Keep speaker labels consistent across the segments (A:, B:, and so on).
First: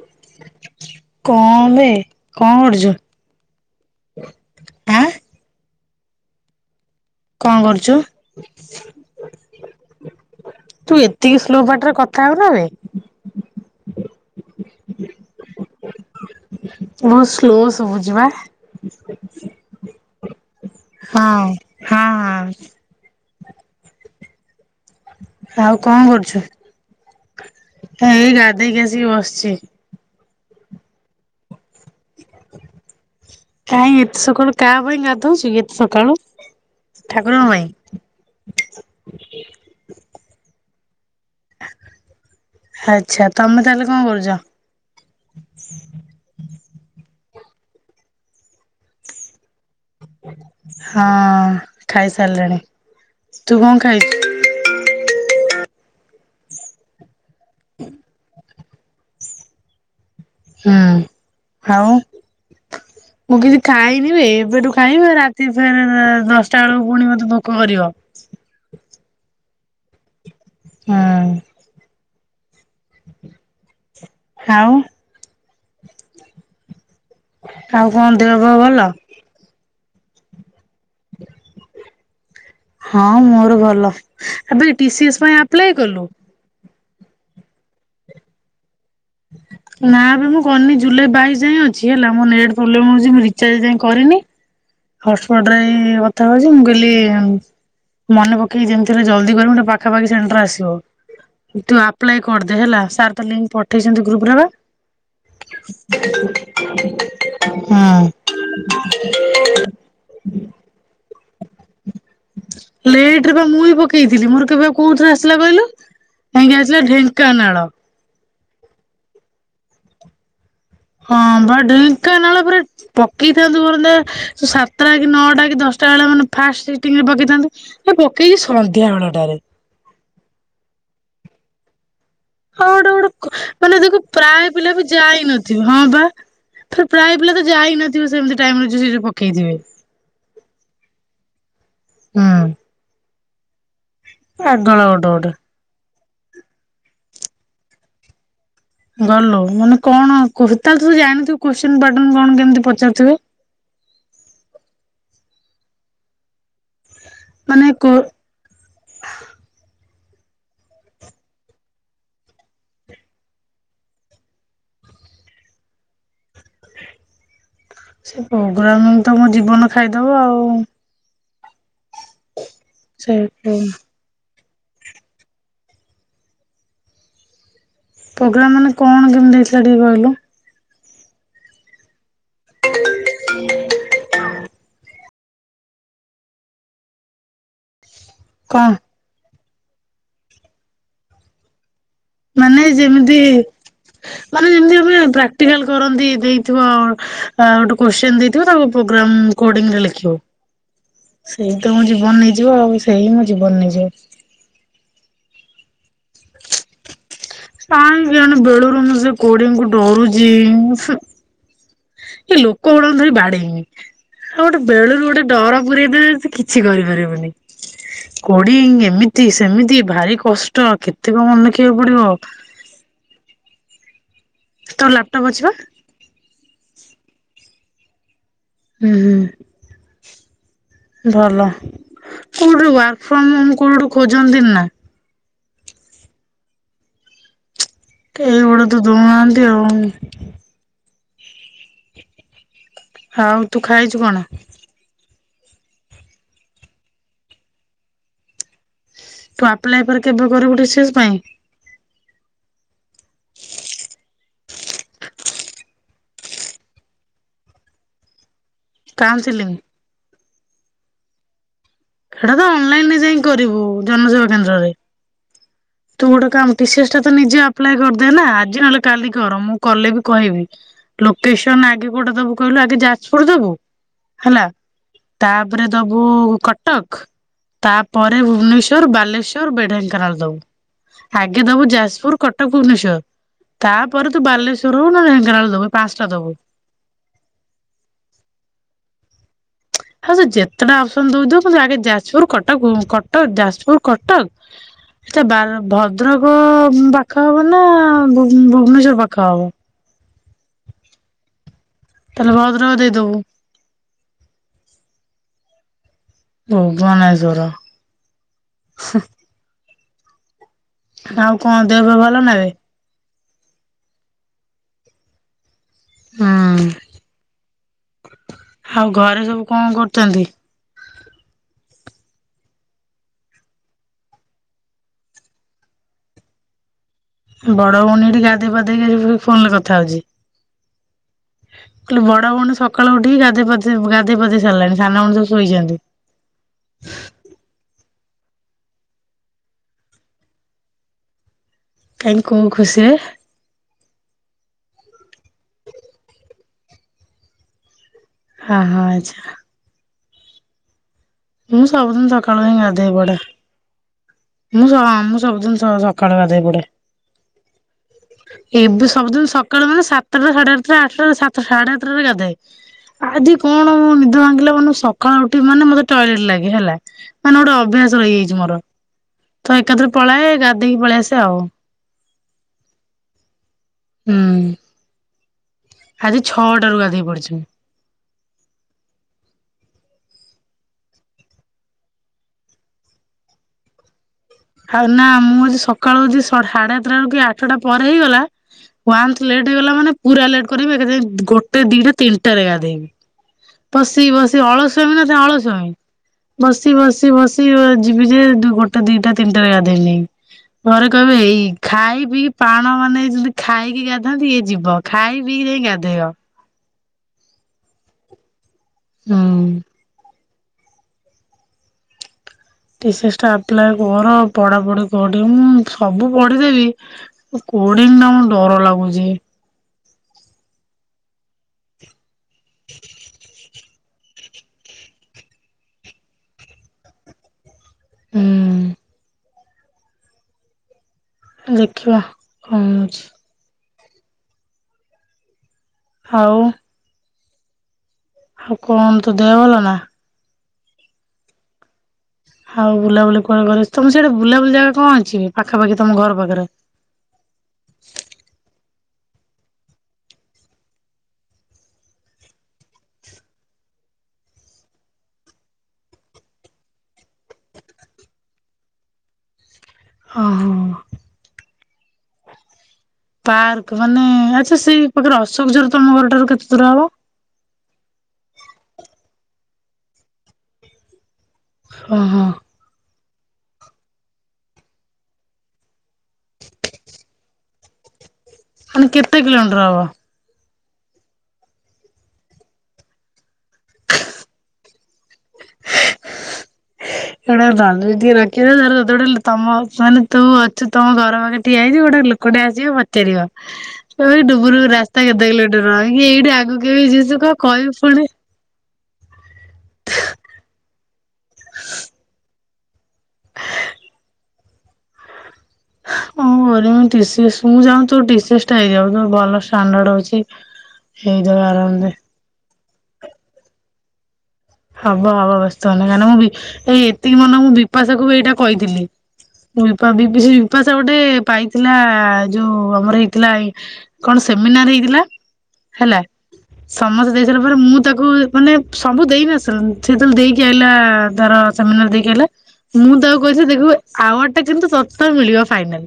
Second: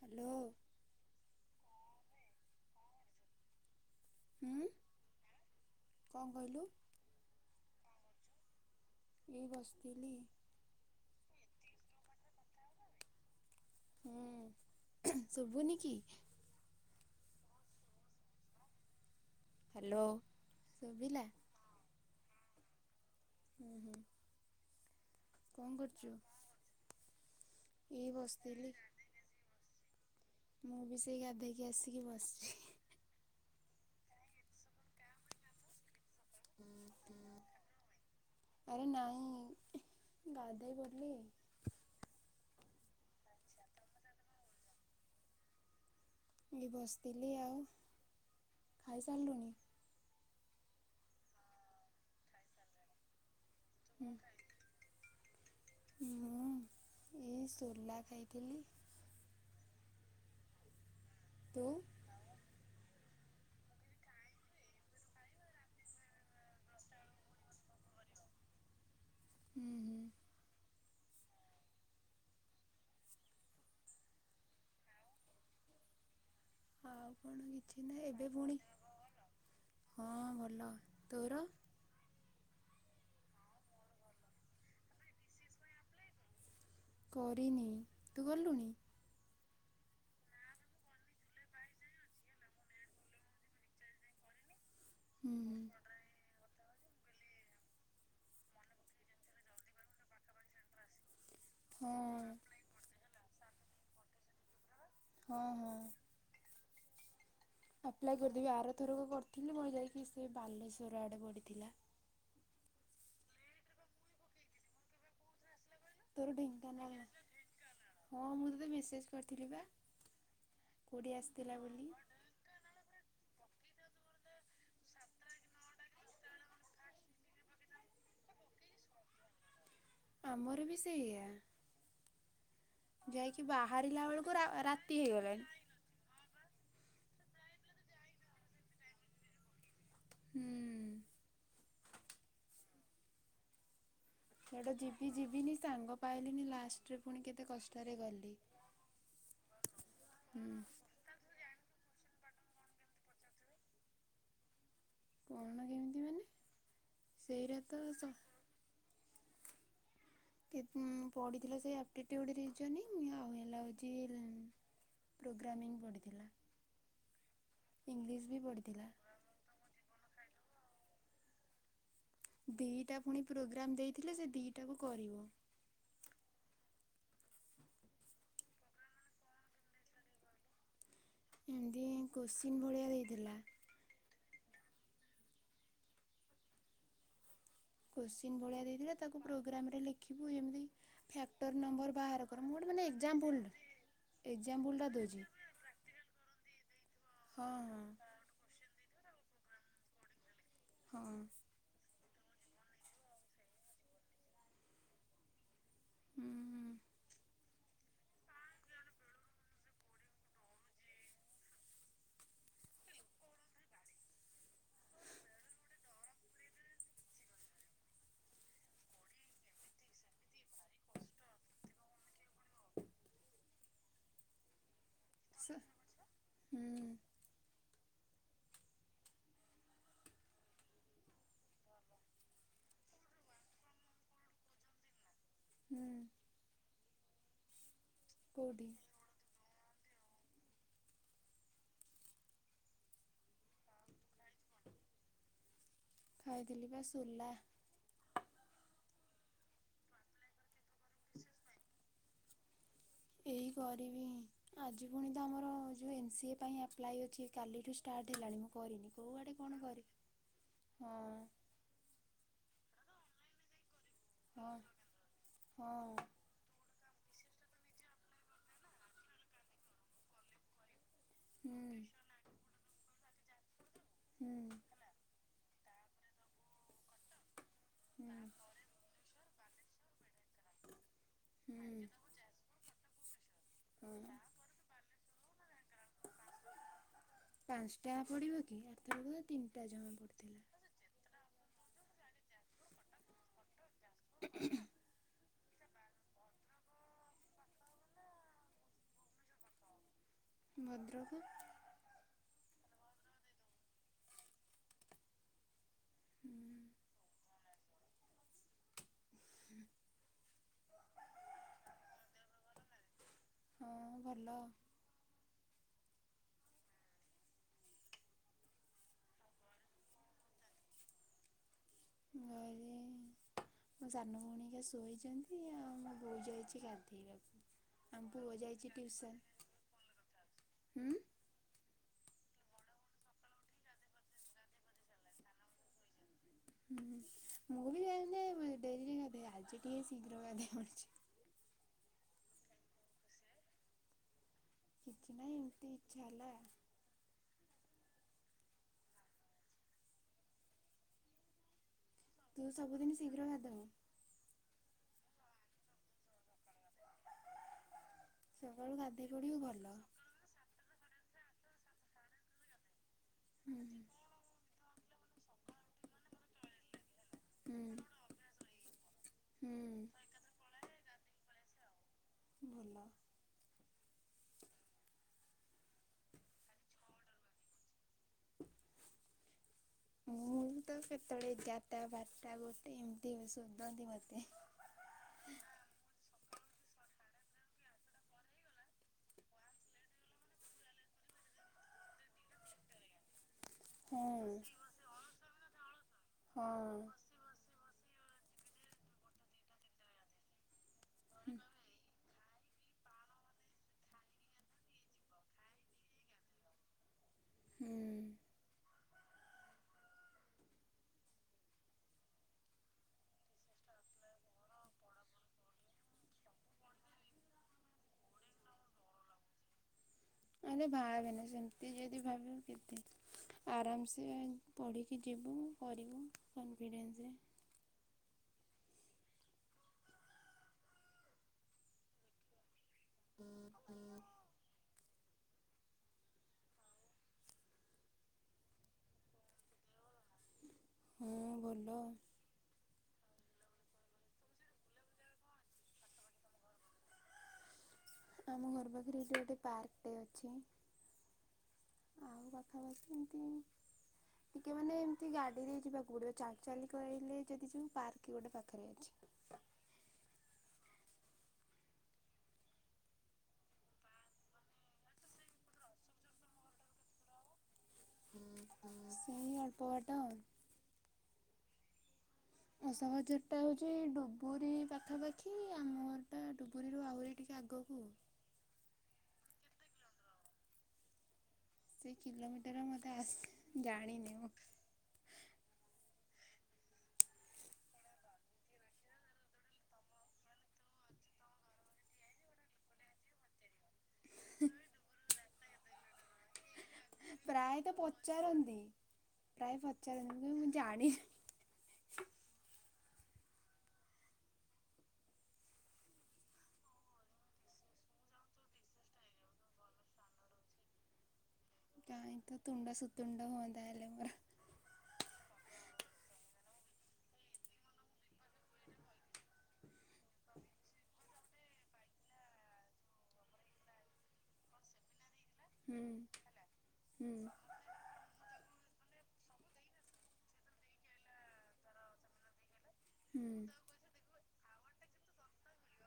A: Hello
B: କଣ ବେ କଣ କରୁଛୁ?
A: ହଁ
B: ଆଁ
A: କଣ କହିଲୁ?
B: କଣ କରୁଛୁ?
A: ଏଇ ବସିଥିଲି
B: ତୁ ଏତିକି ସ୍ଲୋ ପାଟରେ କଥା ହଉନା ବେ।
A: ହୁଁ।
B: [inaudible]
A: ଶୁଭୁନି କିି?
B: ବହୁତ ସ୍ଲୋ ଶୁଭୁଚି ବା।
A: ହ୍ୟାଲୋ। ଶୁଭିଲା
B: ହଁ ହଁ ହଁ।
A: ହୁଁ ହୁଁ।
B: ଆଉ କଣ କରୁଛୁ? ହଁ ଏଇ ଗାଧେଇକି ଆସି ବସଛି।
A: ମୁଁ ବି ସେଇ ଗାଧେଇକି ଆସିକି ବସି
B: କାଇହିଁ ଏତେ ସକାଳୁ କାହା ପାଇଁ ଗାଧଉଛିୁ ଏତେ ସକାଳୁ ଠାକୁରଙ୍କ ପାଇଁ
A: ଆରେ ନାଇଁ। ଗାଧେଇ ପଡ଼ିଲି।
B: ଆଛା ତମେ ତାହେଲେ କଣ କରୁଛ?
A: ଏଇ ବସିଥିଲି ଆଉ, ଖାଇସାରିଲୁଣି?
B: ହଁ ଖାଇସାରିଲିଣି, ତୁ କଣ ଖାଇଛୁ?
A: ହୁଁ ମୁଁ ଏଇ ସୋଲା ଖାଇଥିଲି।
B: ହୁଁ
A: ତୁ
B: ଆଉ। ମୁଁ କିଛି ଖାଇନି ବେ ଏବେଠୁ ଖାଇବି, ରାତି ଫେରେ ଦଶଟା ବେଳକୁ ପୁଣି ମତେ ଭୋକ କରିବ।
A: ହୁଁ ହୁଁ।
B: ହଁ। ଆଉ।
A: ଆଉ କଣ କିଛି
B: ଆଉ
A: ନା
B: କଣ
A: ଏବେ
B: ଦେହ ପା
A: ପୁଣି
B: ଭଲ?
A: ହଁ ଭଲ। ତୋର।
B: ହଁ ମୋର ଭଲ ଆବେ ଟି ସି ଏସ ପାଇଁ ଆପ୍ଲାଏ କଲୁ?
A: କରିନି ତୁ କଲୁଣି?
B: ନା ବେ ମୁଁ କରିନି ଜୁଲାଇ ବାଇଶ ଯାଇ ଅଛି ହେଲା, ମୁଁ ନେଟ୍ ପ୍ରୋବେଲମ୍ ହଉଛି ମୁଁ ରିଚାର୍ଜ ଏ ଯାଏ କରିନି ହର୍ଟସ୍ପଟ୍ ରେ
A: ହୁଁ।
B: କଥା ହଉଛି ମୁଁ କହଲି ମନେ ପକେଇକି ଯେମିତି ହେଲେ, ଜଲ୍ଦି କରିବି ଗୋଟେ ପାଖାପାଖି ସେଣ୍ଟର ଆସିବ। ତୁ
A: ହଁ
B: ଆପ୍ଲାଏ କରିଦେ ହେଲା, ସାର୍ ତ ଲିଙ୍କ୍ ପଠେଇଛନ୍ତି ଗ୍ରୁପ ରେ ପା
A: ହଁ ହଁ।
B: ହୁଁ।
A: ଆପ୍ଲାଏ କରିଦେବି। ଆର ଥରକ କରିଥିଲି ମ ଯାଇକି ସେ ବାଲେଶ୍ଵର ଆଡେ ପଡିଥିଲା।
B: ଲେଟ ରେ ବା ମୁଁ ବି ପକେଇଥିଲି, ମୋର କେବେ କୋଉଥିରେ ଆସିଲା କହିଲୁ।
A: ତୋର
B: ଯାଇକି ଆସିଲା
A: ଢେଙ୍କାନାଳ,
B: ଢେଙ୍କାନାଳ।
A: ହଁ ମୁଁ ତତେ ମେସେଜ କରିଥିଲି ପା
B: ହଁ ବା ଢେଙ୍କାନାଳ ପୁରା ପକେଇ ସାତ ଟା କି ନଅ ଟା କି ଦଶ ଟା ବେଳେ, ମାନେ ଫାଷ୍ଟ ସିଟିଂ ରେ ପକେଇଥାନ୍ତୁ ପକେଇ ସନ୍ଧ୍ୟା ବେଳଟାରେ।
A: ଆମର ବି ସେଇଆ।
B: ହଉ ଗୋଟେ ଗୋଟେ
A: ଯାଇକି
B: ମାନେ ଦେଖ
A: ବାହାରିଲା ବେଳକୁ ରା
B: ପ୍ରାୟ ପିଲା ବି
A: ରାତି ହେଇଗଲାଣି
B: ଯାଇନଥିବେ ହଁ ବା। ପ୍ରାୟ ପିଲା ତ ଯାଇ ନଥିବ ସେମତି ଟାଇମ ସେ ଯଉ ପକେଇଥିବେ।
A: ହୁଁ
B: ହଁ।
A: ସେଟା
B: ଗୋଟେ
A: ଯିବି
B: ଗୋଟେ
A: ଯିବିନି ସାଙ୍ଗ ପାଇଲିନି, ଲାଷ୍ଟରେ ପୁଣି କେତେ କଷ୍ଟରେ ଗଲି।
B: ଗଲୁ ମାନେ କଣ
A: ହୁଁ
B: [unintelligible] ତୁ ଜାଣିଥୁବୁ କୋ ଶ୍ଚିନ ପାଟର୍ଣ୍ଣ କଣ କେମତି ପଚାରୁଥିବେ?
A: କଣ କେମିତି ମାନେ ସେଇରା
B: ମାନେ
A: ତ ସ ପଢିଥିଲା ସେଇ ଆକ୍ଟୀଭିଟି ଗୋଟେ ରିଜିଓନିଂ ଆଉ ହେଲା ହୋଉଚି ପ୍ରୋଗ୍ରାମିଂ ପଡିଥିଲା।
B: ସେ ପ୍ରୋଗ୍ରାମିଂ ତ ମୋ ଜୀବନ ଖାଇଦବ ଆଉ।
A: ଦିଇଟା
B: ସେ
A: ଫୁଣି ପ୍ରୋଗ୍ରାମ ଦେଇଥିଲେ ସେ ଦିଇଟାକୁ କରିବ।
B: ପ୍ରୋଗ୍ରାମ ମାନେ କଣ କେମିତି ହେଇଥିଲା ଟିକେ କହିଲୁ।
A: ଏମିତି କୋଶ୍ଚିନ ଭଳିଆ ଦେଇଥିଲା। କୋଶ୍ଚିନ ଭଳିଅ
B: କଣ
A: ଦେଇଥିଲା ତାକୁ ପ୍ରୋଗ୍ରାମରେ ଲେଖିବୁ। ଏମିତି ଫ୍ୟାକଟର ନମ୍ବର ବାହାର କର ମୁଁ
B: ମାନେ
A: ଗୋଟେ
B: ଯେମିତି
A: ଏକ୍ଜାମ୍ପଲ୍
B: ମାନେ ଯେମିତି
A: ଏକ୍ଜାମ୍ପଲ୍ଟା
B: ଆମେ
A: ଦେଉଛି
B: ପ୍ରାକ୍ଟିକାଲ କରନ୍ତି ଦେଇଥିବ ଆ
A: ହଁ
B: ଗୋଟେ କୋଶ୍ଚିନ ଦେଇଥିବ ତାକୁ ପ୍ରୋଗ୍ରାମ କୋଡିଙ୍ଗରେ ଲଖିବୁ।
A: ହଁ ହଁ
B: ସେଇ ତ ମୋ ଜୀବନ ନେଇଯିବ ଆଉ ସେଇ ହିଁ ମୋ ଜୀବନ ନେଇଯିବ।
A: ହୁଁ
B: [inaudible] କାଇଁ କେଜାଣି ବେଳରୁ ମୁଁ ସେ କୋଡିଙ୍କୁ ଡରୁଚି ଉଁହୁଁ। ଏ ଲୋକଗୁଡାଙ୍କୁ ଧରିକି ବାଡେଇମି। ଆଉ ଗୋଟେ ବେଳରୁ ଗୋଟେ ଡର ପୁରେଇଦେବେ। ସେ କିଛି କରିପାରିବୁନି। କୋଡିଙ୍ଗ ଏମିତି ସେମିତି ଭାରି କଷ୍ଟ କେତେ କଣ ମନେ ରଖିବାକୁ ପଡିବ। ତୋର ଲାପଟପ୍ ଅଛି ପା?
A: ହୁଁ ହୁଁ।
B: ଉଁ ହୁଁ। ଭଲ କୋଉଠି ୱାର୍କ ଫ୍ରମ ହୋମ କୋଉଠୁ ଖୋଜନ୍ତି ନା?
A: ହୁଁ।
B: କେହି ଗୋଟେ
A: କୋଉଠି
B: ତ ଦଉନାହାନ୍ତି ଆଉ। ଆଉ ତୁ ଖାଇଚୁ କଣ?
A: ଖାଇଥିଲି ପା ସୋଲା।
B: ତୁ ଆପ୍ଲାଏ ପରେ କେବେ କରିବୁ ଟି ସି ଏସ ପାଇଁ?
A: ଏଇ କରିବି ଆଜି ପୁଣି ତ ଆମର ଯୋଉ ଏମ୍ ସି ଏ ପାଇଁ ଆପ୍ଲାଏ ଅଛି କାଲିଠୁ ଷ୍ଟାର୍ଟ ହେଲାଣି। କରିନି କୋଉ ଆଡେ
B: କାଉନସିଲିଂ?
A: କଣ କରିବା ହଁ।
B: ହେଡା ତ ଅନଲାଇନରେ ଯାଇ କରିବୁ ଜନସେବା
A: ହଁ
B: କେନ୍ଦ୍ରରେ।
A: ହଁ
B: ତୁ ଗୋଟେ କାମ ଟି ସି ଏସ ଟାତ ନିଜେ ଆପ୍ଲାଏ କରିଦେ ନା ଆଜି ନହେଲେ କାଲି କର ମୁଁ କଲେ ବି କହିବି। ଲୋକେସନ୍
A: ହୁଁ।
B: ଆଗେ କୋଉଟା ଦବୁ କହିଲୁ ଆଗେ ଯାଜପୁର ଦବୁ ହେଲା
A: ହୁଁ
B: ତା ତାପରେ ଦବୁ କଟକ ତାପରେ
A: ହୁଁ।
B: ଭୁବନେଶ୍ଵର ବାଲେଶ୍ଵର ବେ ଢେଙ୍କାନାଳ ଦବୁ ଆଗେ ଦବୁ
A: ହୁଁ।
B: ଯାଜପୁର କଟକ ଭୁବନେଶ୍ଵର ତାପରେ ତୁ ବାଲେଶ୍ଵର ହଉ ନା ଢେଙ୍କାନାଳ ଦବୁ ପାଞ୍ଚଟା ଦବୁ।
A: ପାଞ୍ଚଟା ପଡିବ କି ଏଥରେ ଗଲେ ତିନଟା ଜ
B: ଆଉ ସେ ଯେତେଟା ଅପସନ୍ ଦଉଚି ଦଉ କିନ୍ତୁ ଆଗ ଯାଜପୁର କଟକ କଟକ ଯାଜପୁର କଟକ ଏଟା ବାର ଭଦ୍ରକ ପାଖ ହବ ନା ଭୁ ଭୁବନେଶ୍ଵର ପାଖ ହବ?
A: ଭଦ୍ରକ।
B: ତ ଭଦ୍ରକ ଦେଇଦବୁ। ଭୁବନେଶ୍ୱର ହୁଁ। ଆଉ କଣ ଦେହ ପା ଭଲ ନା ଏବେ?
A: ହୁଁ ଭଲ।
B: ହଁ। ଆଉ ଘରେ ସବୁ କଣ କରୁଛନ୍ତି?
A: [unintelligible]
B: ବଡ
A: ଆମ
B: ଭଉଣୀଟି
A: ପୁଅ
B: ଗାଧୋଇ
A: ଯାଇଛି
B: ପାଧେଇକି
A: ଟ୍ୟୁସନ୍
B: ଫୋନ୍ ରେ କଥା ହଉଛି।
A: [inaudible]
B: [inaudible] କହିଲି ବଡ ଭଉଣୀ ସକାଳୁ ଉଠିକି ଗାଧୋଇ ପାଧେଇ ଗାଧୋଇ ପଧେଇ ସାରିଲାଣି ସାନ ଭଉଣ ସବୁ ଶୋଇଛନ୍ତି।
A: [unintelligible]
B: [inaudible] କାଇହିଁ କୋଉ ଖୁସିରେ?
A: କିଛି ନାହିଁ ଏମିତି ଇଚ୍ଛା ହେଲା।
B: ହଁ ହଁ ଆଛା। ମୁଁ ସବୁଦିନ୍ ସକାଳୁ ଇଁ
A: ତୁ
B: ଗାଧେଇ
A: ସବୁଦିନ
B: ପଡ଼େ
A: ଶୀଘ୍ର ଗାଧାଉ
B: ମୁଁ ସ ମୁଁ ସ୍ ସବୁଦିନ ସ ସକାଳୁ ଗାଧେଇ ପଡ଼େ।
A: ସକାଳୁ
B: ଏବେ
A: ଗାଧେଇ
B: ସବୁଦିନ
A: ପଡ଼ିବୁ
B: ସକାଳୁ
A: ଭଲ।
B: ମାନେ ସାତଟା ସାଢେ଼ ଆଠଟା ଆଠଟା ସାତ୍ ତୁ ସାଢେ଼ ସତଟାରେ ଗାଧାଏ ଆଜି
A: ହୁଁ
B: କଣ ନିଦ ଭାଙ୍ଗିଲା ମାନେ ସକାଳ ଉଠି ମାନେ ମତେ ଟାଏଲେଟ ଲାଗେ ହେଲା। ମାନେ ଗୋଟେ
A: ହୁଁ।
B: ଅଭ୍ୟାସ ରହିଯାଇଛି ମୋର ତ ଏକାଥରେ
A: ହୁଁ
B: ପଳାଏ ଗାଧେଇକି ପଳେଇ ଆସ୍ ସେ ଆଉ।
A: [unintelligible]
B: ହୁଁ। ଆଜି ଛଅଟାରୁ ଗାଧେଇ ପଡ଼ିଛନ୍ତି ମୁଁ।
A: ମୁଁ ତ କେତେବେଳେ ଏଗାରଟା ବାରଟା ଗୋଟେ ଏମିତି ସୋଦନ୍ତୀ ମୋତେ।
B: ଆଉ ନା ମୁଁ ଆଜି ସକାଳୁ ସ ସାଢ଼େ ଆଠଟା ରୁ କି ଆଠଟା ପରେ ହେଇଗଲା ୱାନ୍ଥ ଲେଟ୍ ହେଇଗଲା ମାନେ ପୁରା ଲେଟ୍ କରିବ ଏକାଥରେ ଗୋଟେ ଦିଟା ତିନିଟାରେ ଗାଧେଇବି। ତବସି
A: ହଁ
B: ବସି ଅଳସ୍ୱାଆମି ମାନେ ଅଳସ୍ୱାମୀ ବସି
A: ହଁ।
B: ବସି ବସି ୟୁଆଜେ ଯିବି ଯେ ଗୋଟେ ଦିଟା ତିନିଟା ଗାଧେଇନି ପରେ କହିବେ ଏଇ ଖାଇ ପିବି ପାଣ ମାନେ ଯିମିତି ଖାଇକି ଗାଧାଆନ୍ତି ଇଏ ଯିବ ଖାଇ ପିଇକି ଜାଇକି ଗାଧେଇବ।
A: ହଁ।
B: ହୁଁ। ତୁ ଷ୍ଟାପଲାଏ କର ପଢାପଢି କର ଟିକେ ମୁଁ ସବୁ ପଢିଦେବି ଓଡିଙ୍ଗ ଟା ମୋ ଡର ଲାଗୁଛି।
A: ଆରେ ଭାବେ ନା ସେମିତି ଯଦି ଭାବିବୁ କେମିତି ଆରମ ଏ ପଢ଼ିକି ଯିବୁ କରିବୁ କନଫିଡେନ୍ସରେ।
B: ହଁ। ହଁ ଦେଖିବା କଣ ହଉଛି।
A: ହଁ
B: ହାଉ। ହାଉ କଣ ତୋ ଦେହ ଭଲ ନା?
A: ହଁ ଭଲ।
B: ହାଉ ବୁଲାବୁଲି କଣ କରିସ୍ ତମ ସେଇଟି ବୁଲାବୁଲି ଜାଗା କଣ ଅଛି ପାଖାପାଖି ତମ ଘର ପାଖରେ? [inaudible]
A: ଆଉ ଘର ପାଖରେ ଏଇଠି ଗୋଟେ ପାର୍କଟେ ଅଛି। ଆଉ ପାଖା ପାଖି ଏମିତି ଟିକେ ମାନେ ଏମିତି ଗାଡିରେ ଯିବାକୁ ପଡିବ ଚାଲି ଚାଲି କହିଲେ ଯଦି ଯୋଉ ପାର୍କ ଗୋଟେ ପାଖରେ ଅଛି।
B: ହଁ ହଁ। ପାର୍କ ମାନେ ଆଚ୍ଛା ସେଇ ପାଖରେ ଅଶୋକ ଜୋର ତମ ଘର ଠାରୁ କେତେ ଦୂର ହବ?
A: ସେଇ ଅଳ୍ପ ବାଟ
B: ଓହୋ
A: ଆଉ ସହଜ ଏଟା ହଉଛି ଡବୁରୀ ପାଖାପାଖି ଆମର ଘର ଡବୁରୀରୁ ଆହୁରି ଟିକେ ଆଗକୁ
B: ମାନେ କେତେ କିଲୋମିଟର ହବ?
A: ସେ କିଲୋମିଟର ମତେ ଆସି ଜାଣିନି ମୁଁ।
B: [inaudible] ସେଗୁଡ଼ାକ ବାଲୁ ଯେତିକି ରଖିଲେ ତାର ଡର ତମ ମାନେ ତୁ ଅଛୁ ତମ ଘର ପାଖରେ ଠିଆ ହେଇଛୁ ଗୋଟେ ଲୋକଟେ ଆସିବ ପଚାରିବ ସେ ଡୁବୁରୁ କୁ ରାସ୍ତା କେତେ କିଲୋଟର ଇଏ ଏଇଠି ଆଗକୁ ବି ଯିବୁ କଣ
A: ପ୍ରାୟତଃ
B: କହିବି ପୁଣି?
A: ପଚାରନ୍ତି ପ୍ରାୟ ପଚାରନ୍ତି ମୁଁ ଜାଣି
B: [unintelligible] ମୁଁ କନ କରିବି ମୋ ଟିସିସ ମୁଁ ଚାହୁଁଛି ତୋ ଟିସିସ ଟା ହେଇଯାଉ। ତୋର ଭଲ ଷ୍ଟାଣ୍ଡାଡ ଅଛି। ହେ
A: କାଇଁ ତୋ ତୁଣ୍ଡ ସୁତୁଣ୍ଡ ହୁଅନ୍ତା ହେଲେ ମୋର।
B: ହବ ହବ ବ୍ୟସ୍ତ ହନା କାହିଁକି ନା ମୁଁ ଏଇ ଏତିକି ମନ ମୁଁ ବିପାସାକୁ ବି ଏଇଟା କହିଥିଲି। ମୁଁ ବି ବିବିସି ବିପାସା ଗୋଟେ ପାଇଥିଲା ଯୋଉ ଆମର ହେଇଥିଲା କଣ ସେ ସେମିନାର ହେଇଥିଲା।
A: ହୁଁ
B: ହେଲା ସମସ୍ତେ
A: ହୁଁ
B: ଦେଇ ସାରିଲା ପରେ ମୁଁ ତାକୁ ମାନେ ସବୁ ଦେଇନ ଚରଙ୍ଗ ସେ ଯେତେବେଳେ ଦେଇକି ଆଇଲା ତାର ସେମିନାର ଦେଇକି ଆଇଲା ମୁଁ ତାକୁ
A: ହୁଁ
B: କହିଥିଲି ଦେଖିବୁ ଏ ଆଉଆଡ ସେଟା କିନ୍ତୁ ସତ ମିଳିବ ଫାଇନାଲ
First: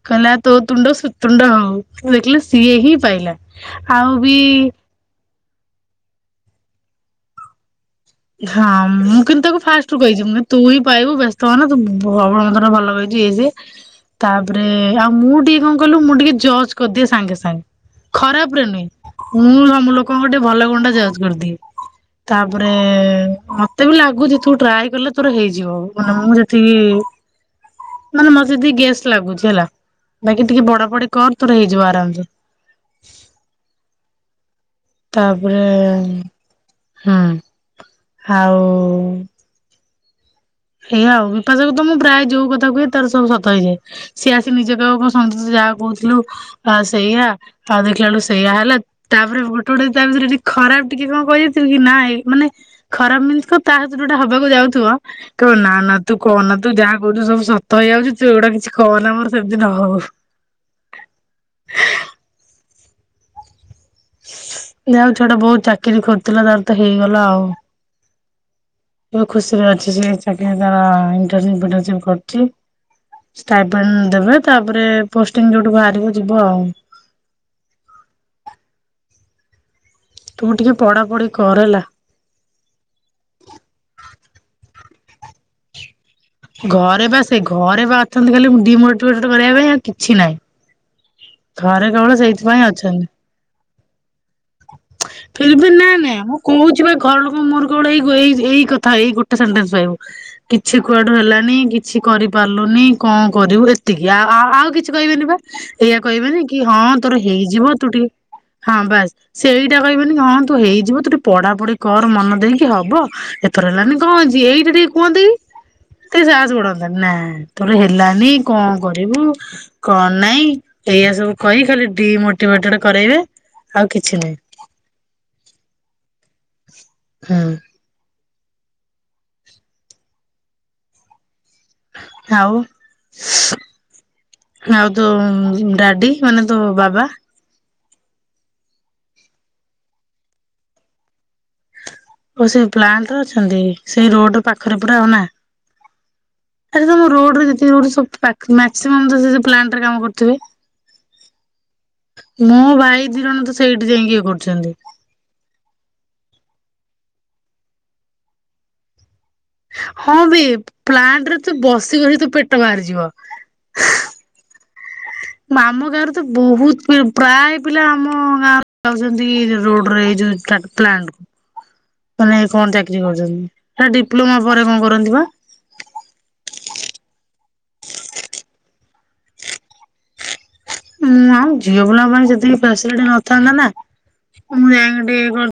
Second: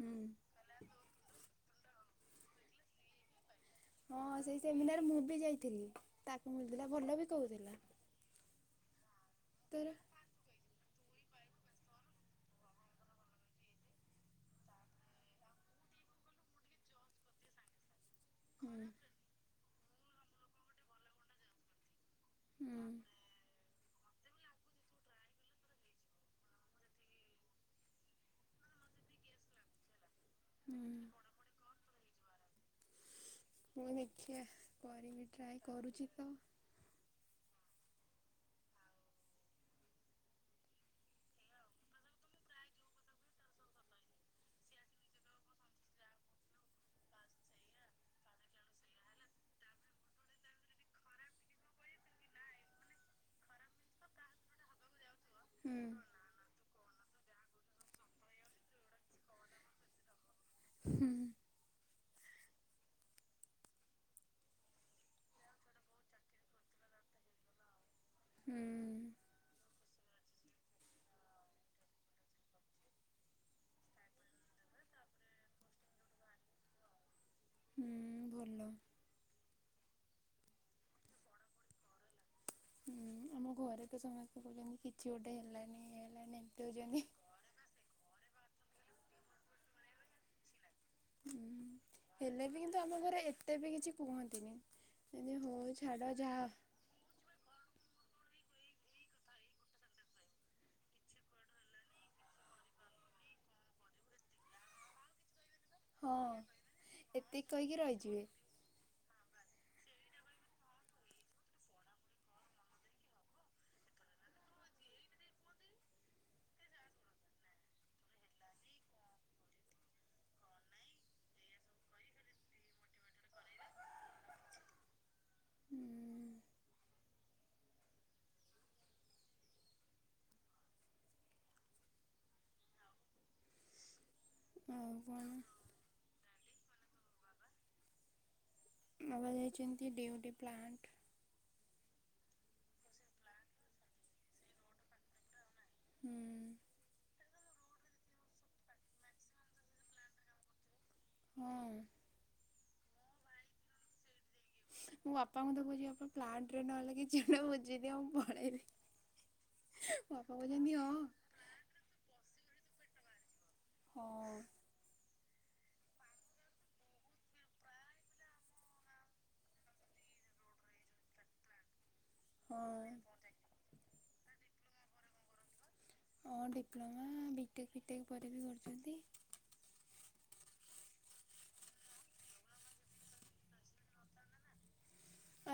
A: ହୁଁ
B: କହିଲା ତୋ ତୁଣ୍ଡସୁତୁଣ୍ଡ ହଉ‌। ମୁଁ ଦେଖିଲି ସିଏ ହିଁ ପାଇଲା ଆଉ ବି
A: ଥିଲ ତାକୁ ମିଳଥିଲା ଭଲ ବି କହୁଥିଲା।
B: ହଁ ମୁଁ କିନ୍ତୁ ତାକୁ ଫାଷ୍ଟ ରୁ
A: ତୋର
B: କହିଛି ମୁଁ କହିଲି ତୁ ହିଁ ପାଇବୁ ବ୍ୟସ୍ତ ତହ ନା ତୁ ବ ମତେ ଭଲ କହିଛି ଇଏ ସିଏ ତାପରେ ଆଉ ମୁଁ ଟିକେ କଣ କହିଲୁ ମୁଁ ଟିକେ ଜଜ୍ କରିଦିଏ ସାଙ୍ଗେ ସାଙ୍ଗେ। ଖରାପ ରେ
A: ହୁଁ
B: ନୁହେଁ ମୁଁ ହଁ ଲୋକଙ୍କ ଟିକେ ଭଲ ଗୁଣଟା ଜଜ କରିଦିଏ ତାପରେ ଏ
A: ହୁଁ।
B: ମତେ ବି ଲାଗୁଛି ତୁ ଟ୍ରାଏ କଲେ ତୋର ହେଇଯିବ ମାନେ ମୁଁ ଯେତିକି ମାନେ ମତେ ଜଦି ଗ୍ୟାସ୍ ଲାଗୁଛି ହେଲା। ବାକି ଟିକେ ବଡା
A: ହୁଁ
B: ବଡି କର ତୋର ହେଇଯିବ ଆରାମସେ।
A: ମୁନିଖିଆ।
B: ତାପରେ ହଁ ଆଉ ଏଇଆଉ ବିପାସାକୁ ତ ମୁଁ ପ୍ରାୟ ଯୋଉ କଥା କୁହେ ତାର ସବୁ ସତ ହେଇଯାଏ ସିଏ ଆସି ନିଜ କହିବ କଣ ସଙ୍ଗେତ ଯାହା କହୁଥିଲୁ ତା ସେଇଆ ତା ଦେଖିଲା ବେଳକୁ ସେଇଆ ହେଲା ତାପରେ ଗୋଟେ ଗୋଟେ ତା ଭିତରେ ଦେଖ ଖରାପ ଟିକେ କଣ କହି ଦେଇଥିଲି କି ନାଇ ମାନେ ଖରାପ ଜିନିଷ ତା ହତରେ ଯୋଉଟା ହବାକୁ ଯାଉଥିବ କହିବ ନା
A: ହୁଁ।
B: ନା ତୁ କହନା। ତୁ ଯାହା କହୁଛୁ ସବୁ ସତ ହେଇଯାଉଛି ତୁ ଏଗୁଡା କିଛି କହନା ମୋର ସେମିତି ନ ହଉ। [inaudible]
A: ହୁଁ
B: ଯା ହଉ ଛୁଆ ଟି ବହୁତ ଚାକିରି ଖୋଜୁଥିଲା ତାର ତ ହେଇଗଲା ଆଉ। ହଁ ଖୁସିରେ ଅଛି ସେ ଚାକିରୀ ତାର ଇନଟରସିପ ଫିନଟରସିପ କରଛି। ଷ୍ଟାଇପିନ ଦେବେ ତାପରେ ପୋଷ୍ଟିଙ୍ଗ ଯୋଉଠୁ ବାହାରିବ ଯିବ ଆଉ।
A: ହୁଁ ଭଲ।
B: ତୁମ ଟିକେ ପଢାପଢି କର ହେଲା।
A: ହୁଁ ଆମ ଘରେ ତ ସମସ୍ତେ କହୁଛନ୍ତି କିଛି ଗୋଟେ ହେଲାନି। ଏ
B: ଘରେ ବା ସେ ଘରେ ବା ଅଛନ୍ତି ଖାଲି ମୁ ଡିମୋଟିଭେଟ କରିବା ପାଇଁଉ କିଛି ନାହିଁ।
A: ହୁଁ
B: ଥରେ କେବଳ
A: ହେଲେ ବି
B: ସେଇଥିପାଇଁ
A: କିନ୍ତୁ ଆମ
B: ଅଛନ୍ତି।
A: ଘରେ ଏତେ ବି କିଛି କୁହନ୍ତିନି। ଯଦି
B: ଫର ବି
A: ହଉ
B: ନା ଇଁ
A: ଛାଡ଼
B: ନାଇଁ ମୁଁ
A: ଯାହା
B: କହୁଛି ବା ଘର ଲୋକ ମୋର କେବଳ ଏଇ ଏଇ କଥା ଏଇ ଗୋଟେ ସେଣ୍ଟେନ୍ସ ପାଇବୁ କିଛି କୁଆଡୁ ହେଲାନି କିଛି କରିପାରିଲୁନି କଣ କର କରିବୁ ଏତିକି ଆଉ ଆଉ କିଛି କହିବେନି ବା। ଏଇଆ
A: ହଁ
B: କହିବେନି କି ହଁ ତୋର
A: ଏତିକି
B: ହେଇଯିବ
A: କହିକି
B: ତୁ ଟିକେ
A: ରହିଯିବେ
B: ହଁ ବାସ ସେଇଟା କହିବେନି ହଁ ତୁ ହେଇଯିବ ତୁ ଟେ ପଢାପଢି କର ମନ ଦେଇକି ହବ ଏଥର ହେଲାନି କଣ ଅଛି। ଏଇଟା ଟଠିକ କୁହନ୍ତି। ସେ ସାହସ ପଡନ୍ତତା ନା ତୋର ହେଲାନି କଣ କରିବୁ କଣ ନାଇଁ ଏଇୟଆ ସବୁ କହି ଖାଲି ଡିମୋଟିଭେଟଡ କରାଇବେ ଆଉ କିଛି ନାହିଁ।
A: ହୁଁ
B: ହୁଁ। ଆଉ ଆଉ ତ ଡାଡି ମାନେ ତୋ ବାବା?
A: ଆବା ଯାଇଛନ୍ତି ଡିଉଟି ପ୍ଲାଣ୍ଟ।
B: ଓ ସେ ପ୍ଲାଣ୍ଟ ଅଛନ୍ତି ସେଇ ରୋଡ ପାଖରେ ପୁରା ଆଉ ନା।
A: ହୁଁ
B: ଆରେ ତମ ରୋଡରେ [inaudible] ମାକ୍ସିମମ୍ ତ ପ୍ଲାଣ୍ଟରେ କାମ କରଥିବେ?
A: ହଁ।
B: ମୋ ଭାଇ ଦି ଜଣ ତ ସେଇଠି ଯାଇକି ଇଏ କରୁ
A: ମୁଁ ବାପାଙ୍କୁ ତ ବୁଝିବି ବାା ପ୍ଟରେ ନହେଲେ କିି ଣ ବୁଝେଇଦି ମୁଁ ପଳେଇବି।
B: ହଁ
A: ବାପା
B: ବେ
A: କହୁଛନ୍ତି ହଁ
B: ପ୍ଲାଣ୍ଟ ରେ ତୁ ବସିି ବସି ତୋ ପେଟ ବାହାରିଯିବ।
A: ହଁ।
B: ଆମ ଗାଁରେ ତ ବହୁତ ପ୍ରାୟ ପିଲା ଆମ ଗାଁ ଯାଉଛନ୍ତି ରୋଡରେ ପ୍ଲାଣ୍ଟ। ମାନେ କଣ
A: ହଁ
B: ଚାକିରି କରୁଛନ୍ତି? ଡିପ୍ଲୋମା ପରେ କଣ କରନ୍ତି ପା?
A: ହଁ ଡିପ୍ଲୋମା ବିଟେକ୍ ଫିଟେକ୍ ପରେ ବି କରନ୍ତି।
B: ମୁଁ ଆଉ ଝିଅ ପିଲାଙ୍କ ପାଇଁ ସେତିକି ଫେସିଲିଟି ନଥାନ୍ତା ନା ମୁଁ ଯାଇକି ଟିକେ